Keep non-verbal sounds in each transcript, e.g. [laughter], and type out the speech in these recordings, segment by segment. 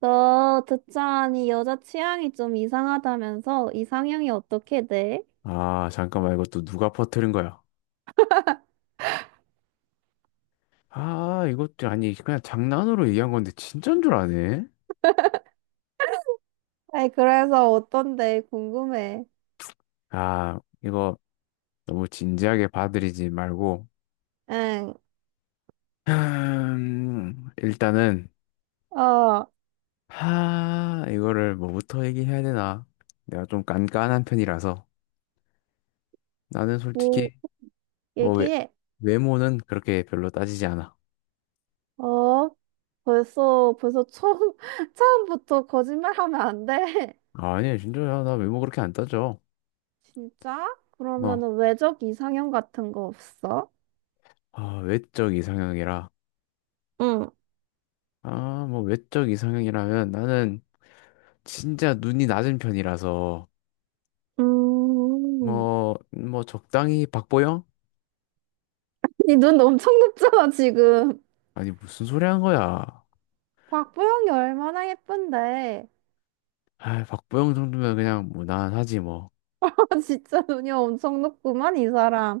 너 듣자하니 여자 취향이 좀 이상하다면서 이상형이 어떻게 돼? 아, 잠깐만, 이것도 누가 퍼뜨린 거야? [laughs] 아, 이것도 아니, 그냥 장난으로 얘기한 건데, 진짠 줄 아네? 아이, 그래서 어떤데? 궁금해. 아, 이거 너무 진지하게 받아들이지 말고, 응, 일단은, 어, 하, 이거를 뭐부터 얘기해야 되나? 내가 좀 깐깐한 편이라서, 나는 뭐, 솔직히, 뭐, 외, 얘기해. 외모는 그렇게 별로 따지지 않아. 어, 벌써 처음, [laughs] 처음부터 거짓말하면 안 돼. 아니, 진짜야, 나 외모 그렇게 안 따져. [laughs] 진짜? 어, 그러면은 외적 이상형 같은 거 없어? 아, 외적 이상형이라. 응. 아, 뭐, 외적 이상형이라면 나는, 진짜 눈이 낮은 편이라서 음, 뭐 적당히 박보영? 니 눈 엄청 높잖아, 지금. 아니 무슨 소리 한 거야? 박보영이 얼마나 예쁜데. 아 박보영 정도면 그냥 무난하지 뭐. 아, 진짜 눈이 엄청 높구만, 이 사람.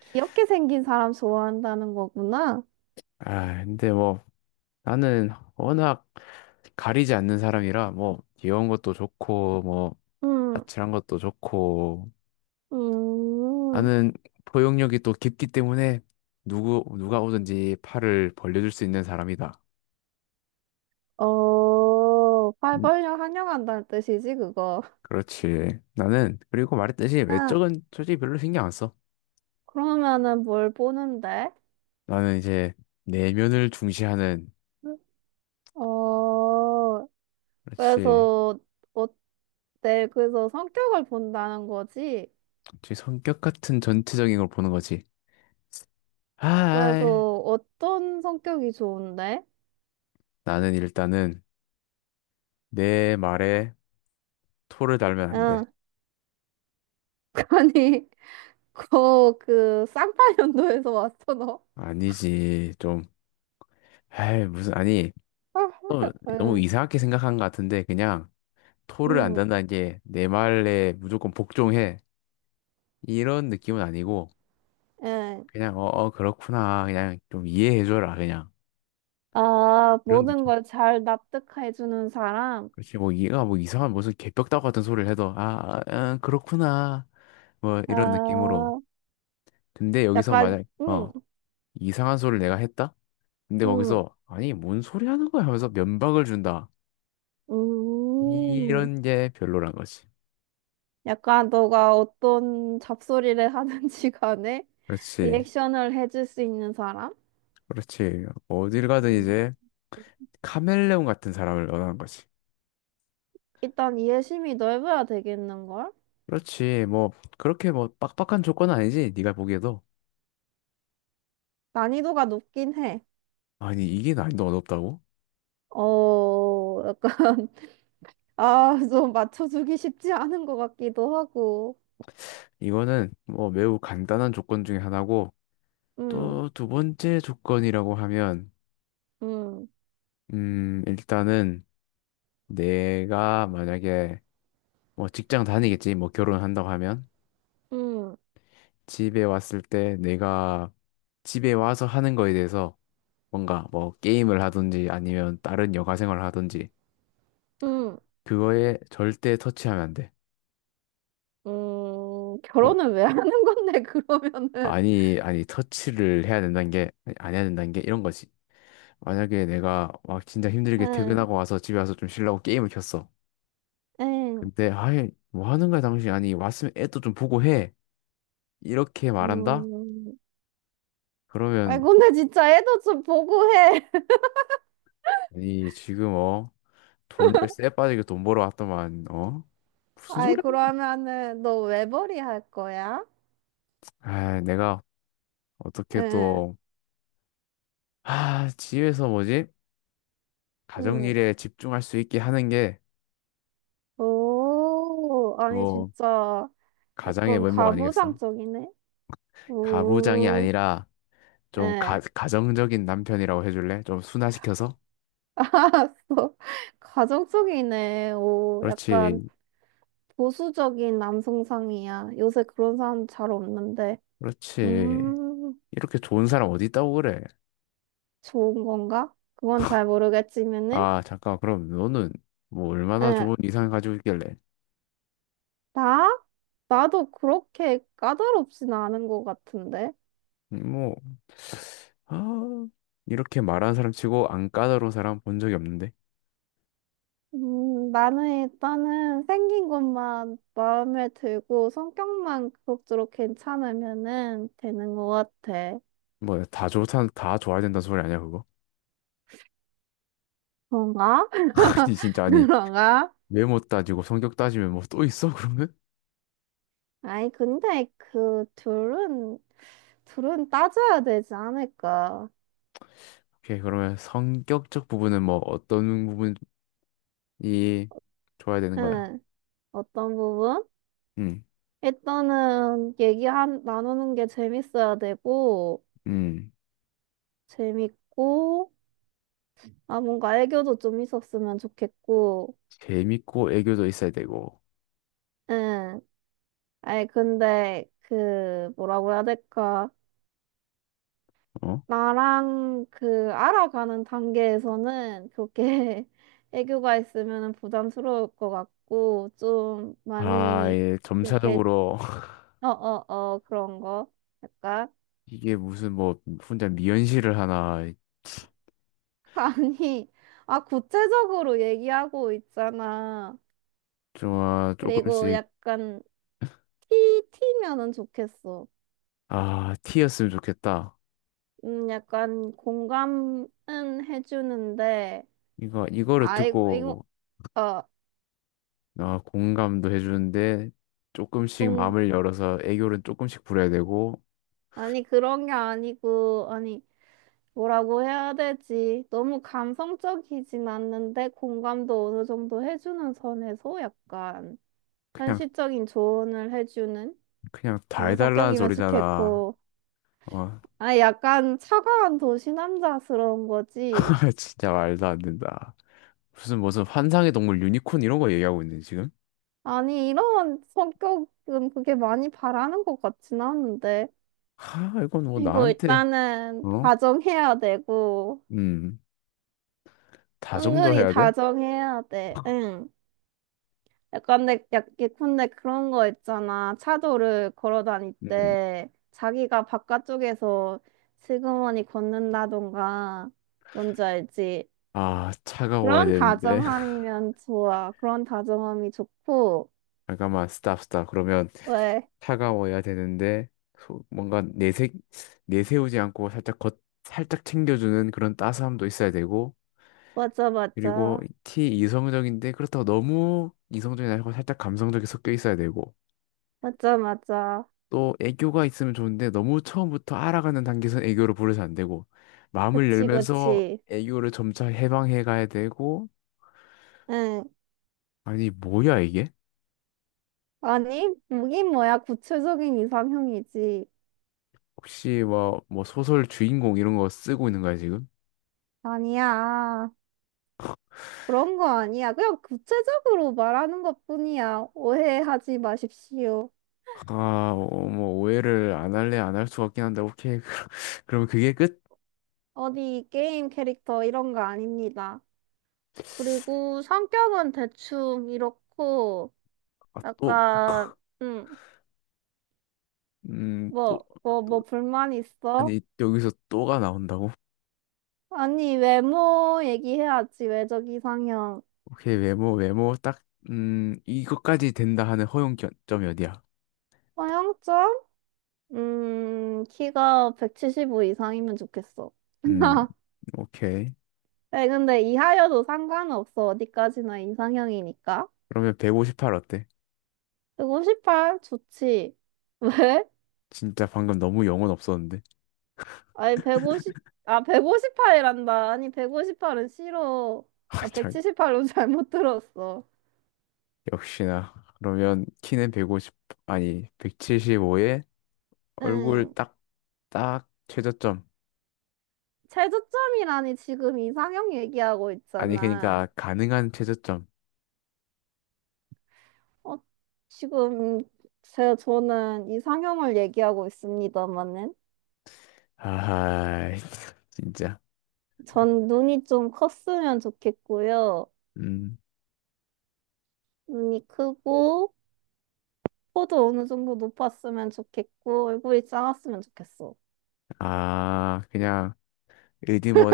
귀엽게 생긴 사람 좋아한다는 거구나. 아 근데 뭐 나는 워낙 가리지 않는 사람이라 뭐 귀여운 것도 좋고 뭐 음, 아찔한 것도 좋고 음, 나는 포용력이 또 깊기 때문에 누구 누가 오든지 팔을 벌려줄 수 있는 사람이다. 어, 팔 음, 벌려 환영한다는 뜻이지, 그거. 그렇지. 나는 그리고 말했듯이 아, 외적은 솔직히 별로 신경 안 써. 그러면은 뭘 보는데? 나는 이제 내면을 중시하는, 어, 그렇지. 그래서, 어, 네, 그래서 성격을 본다는 거지. 제 성격 같은 전체적인 걸 보는 거지. 아, 그래서 어떤 성격이 좋은데? 나는 일단은 내 말에 토를 달면 안 돼. 응, [laughs] 아니, 그, 쌍파년도에서 왔어, 너? 아니지, 좀. 에이, 무슨, 아니, 또 너무 응. 이상하게 생각한 것 같은데, 그냥 토를 안 음, 단다는 게 내 말에 무조건 복종해. 이런 느낌은 아니고, 예. 그냥, 어, 어, 그렇구나. 그냥 좀 이해해줘라, 그냥. 아, 그런 모든 느낌. 걸 잘 납득해주는 사람. 그렇지, 뭐, 이가 뭐 이상한 무슨 개벽다구 같은 소리를 해도, 아, 아, 아, 그렇구나. 뭐 이런 느낌으로. 아, 근데 여기서 약간, 만약 어 이상한 소리를 내가 했다? 근데 음, 거기서 아니 뭔 소리 하는 거야 하면서 면박을 준다. 음. 이런 게 별로란 거지. 약간 너가 어떤 잡소리를 [laughs] 하든지 간에 그렇지, 리액션을 해줄 수 있는 사람? 그렇지. 어딜 가든 음. 이제 카멜레온 같은 사람을 원하는 거지. 일단 이해심이 넓어야 되겠는걸? 그렇지. 뭐 그렇게 뭐 빡빡한 조건은 아니지. 네가 보기에도 난이도가 높긴 해. 아니 이게 난이도 어렵다고? 어, 약간, [laughs] 아, 좀 맞춰주기 쉽지 않은 것 같기도 하고. 이거는 뭐 매우 간단한 조건 중에 하나고 또 음, 두 번째 조건이라고 하면 음, 일단은 내가 만약에 뭐 직장 다니겠지. 뭐 결혼한다고 하면 음, 집에 왔을 때 내가 집에 와서 하는 거에 대해서 뭔가 뭐 게임을 하든지 아니면 다른 여가 생활을 하든지 음. 그거에 절대 터치하면 안 돼. 뭐 결혼을 왜 하는 건데, [laughs] 그러면은. 아니 터치를 해야 된다는 게 아니, 안 해야 된다는 게 이런 거지. 만약에 내가 막 진짜 힘들게 응, 퇴근하고 와서 집에 와서 좀 쉬려고 게임을 켰어. 응, 근데 아이 뭐 하는 거야 당신 아니 왔으면 애도 좀 보고 해. 이렇게 말한다? 음. 아이, 그러면 근데 진짜 애도 좀 보고 해. [laughs] 아니 지금 어 돈을 쎄 빠지게 돈 벌어 왔더만, 어? 무슨 아이, 소리야? 그러면은, 너 외벌이 할 거야? 아, 내가 어떻게 응, 또, 아, 집에서 뭐지? 응. 가정일에 집중할 수 있게 하는 게 오, 아니, 또 진짜, 가장의 약간 면목 아니겠어? 가부장적이네? 가부장이 오, 아니라 좀 가, 예, 가정적인 남편이라고 해줄래? 좀 순화시켜서? [laughs] 알았어. 가정적이네. 오, 약간 그렇지, 보수적인 남성상이야. 요새 그런 사람 잘 없는데. 그렇지. 음. 이렇게 좋은 사람 어디 있다고 그래? 좋은 건가? 그건 잘 모르겠지만은, 아, 잠깐, 그럼 너는 뭐 얼마나 응, 좋은 이상을 가지고 있길래? 나? 나도 그렇게 까다롭진 않은 것 같은데. 뭐, 아, 이렇게 말하는 사람 치고 안 까다로운 사람 본 적이 없는데. 나는 일단은 생긴 것만 마음에 들고 성격만 그럭저럭 괜찮으면은 되는 것 같아. 뭐, 다 좋다, 다 좋아야 된다는 소리 아니야, 그거? 그런가? [laughs] [laughs] 아니, 진짜, 아니, 그런가? 외모 따지고 성격 따지면 뭐 또 있어, 그러면? 아니, 근데 그 둘은, 따져야 되지 않을까? 오케이, 그러면 성격적 부분은 뭐 어떤 부분이 좋아야 되는 거야? 응, 어떤 부분? 음, 일단은 얘기한 나누는 게 재밌어야 되고 음, 재밌고 아 뭔가 애교도 좀 있었으면 좋겠고 재밌고 애교도 있어야 되고, 응 아니 근데 그 뭐라고 해야 될까 어? 나랑 그 알아가는 단계에서는 그렇게 [laughs] 애교가 있으면 부담스러울 것 같고 좀 아, 많이 예, 이렇게 점차적으로 [laughs] 어어어 그런 거 약간 이게 무슨 뭐 혼자 미연시를 하나, [laughs] 아니 아 구체적으로 얘기하고 있잖아. 좀, 아, 그리고 조금씩, 약간 피 튀면은 좋겠어. 아, 티였으면 좋겠다. 약간 공감은 해주는데, 이거를 아이고, 이거, 듣고, 어, 아, 공감도 해주는데, 조금씩 음, 마음을 열어서 애교를 조금씩 부려야 되고, 아니, 그런 게 아니고, 아니, 뭐라고 해야 되지? 너무 감성적이진 않는데, 공감도 어느 정도 해주는 선에서 약간 그냥, 현실적인 조언을 해주는 그냥 다 그런 해달라는 성격이면 소리잖아. 좋겠고, 어, 아, 약간 차가운 도시 남자스러운 거지. [laughs] 진짜 말도 안 된다. 무슨, 무슨 환상의 동물 유니콘 이런 거 얘기하고 있네, 지금? 아니, 이런 성격은 그게 많이 바라는 것 같진 않은데. 하, 이건 뭐 이거 나한테, 일단은 어? 다정해야 되고, 음, 다 정도 은근히 해야 돼? 다정해야 돼. 응. 약간 예컨대 그런 거 있잖아. 차도를 걸어 다닐 음, 때 자기가 바깥쪽에서 슬그머니 걷는다던가, 뭔지 알지? 아, 차가워야 그런 되는데. 다정함이면 좋아. 그런 다정함이 좋고, 잠깐만, 스탑. 그러면 왜? 차가워야 되는데, 소- 뭔가 내색, 내세우지 않고 살짝 겉, 살짝 챙겨주는 그런 따스함도 있어야 되고, 맞아, 그리고 맞아. 티 이성적인데, 그렇다고 너무 이성적이 아니고 살짝 감성적이 섞여 있어야 되고, 맞아, 맞아. 또 애교가 있으면 좋은데, 너무 처음부터 알아가는 단계에서 애교를 부려서 안 되고, 마음을 그치, 열면서 그치. 애교를 점차 해방해 가야 되고, 응. 아니, 뭐야, 이게? 아니, 뭐긴 뭐야. 구체적인 이상형이지. 혹시 뭐 소설 주인공 이런 거 쓰고 있는 거야, 지금? 아니야. 그런 거 아니야. 그냥 구체적으로 말하는 것뿐이야. 오해하지 마십시오. 아, 어, 뭐 오해를 안 할래 안 할 수 같긴 한데 오케이. [laughs] 그럼 그게 끝? 어디 게임 캐릭터 이런 거 아닙니다. 그리고 성격은 대충 이렇고, 아, 또 약간, 응, 또 뭐 불만 있어? 아니 여기서 또가 나온다고? 아니, 외모 얘기해야지. 외적 이상형. 오케이 외모 딱 이것까지 된다 하는 허용점이 어디야? 서양적? 키가 175 이상이면 좋겠어. 음, [laughs] 오케이. 네, 근데 이하여도 상관없어. 어디까지나 이상형이니까. 그러면 158 어때? 158? 좋지. [laughs] 왜? 진짜 방금 너무 영혼 없었는데. 아니, 150, 아, 158이란다. 아니, 158은 싫어. [laughs] 아, 나 참 178로 [laughs] 잘못 들었어. 역시나. 그러면 키는 150 아니 175에 얼굴 응. 딱 최저점. 최저점이라니, 지금 이상형 얘기하고 아니 있잖아. 그러니까 가능한 최저점. 어, 지금, 저는 이상형을 얘기하고 있습니다만은 아, [laughs] 진짜. 전 눈이 좀 컸으면 좋겠고요. 음, 눈이 크고, 코도 어느 정도 높았으면 좋겠고, 얼굴이 작았으면 좋겠어. 아, 그냥, 어디 뭐,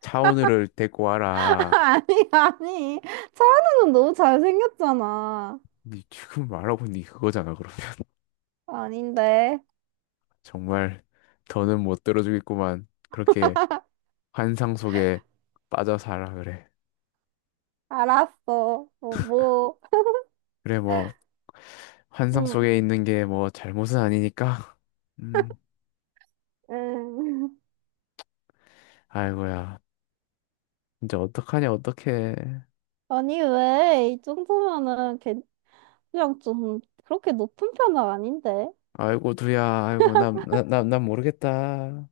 차오늘을 데리고 [laughs] 와라. 아니, 아니. 차은우는 너무 잘생겼잖아. 니 지금 말하고 니 그거잖아, 그러면. [laughs] 아닌데. 정말, 더는 못 들어주겠구만. 그렇게 환상 속에 빠져 살아, 그래. 알았어. 뭐, 뭐. 그래, 뭐, 환상 응, 속에 있는 게 뭐, 잘못은 아니니까. 음, 응. [laughs] 아이고야. 진짜 어떡하냐, 어떡해. 아니, 왜? 이 정도면은 그냥 좀 그렇게 높은 편은 아닌데. 아이고, 두야, 아이고, 난 모르겠다.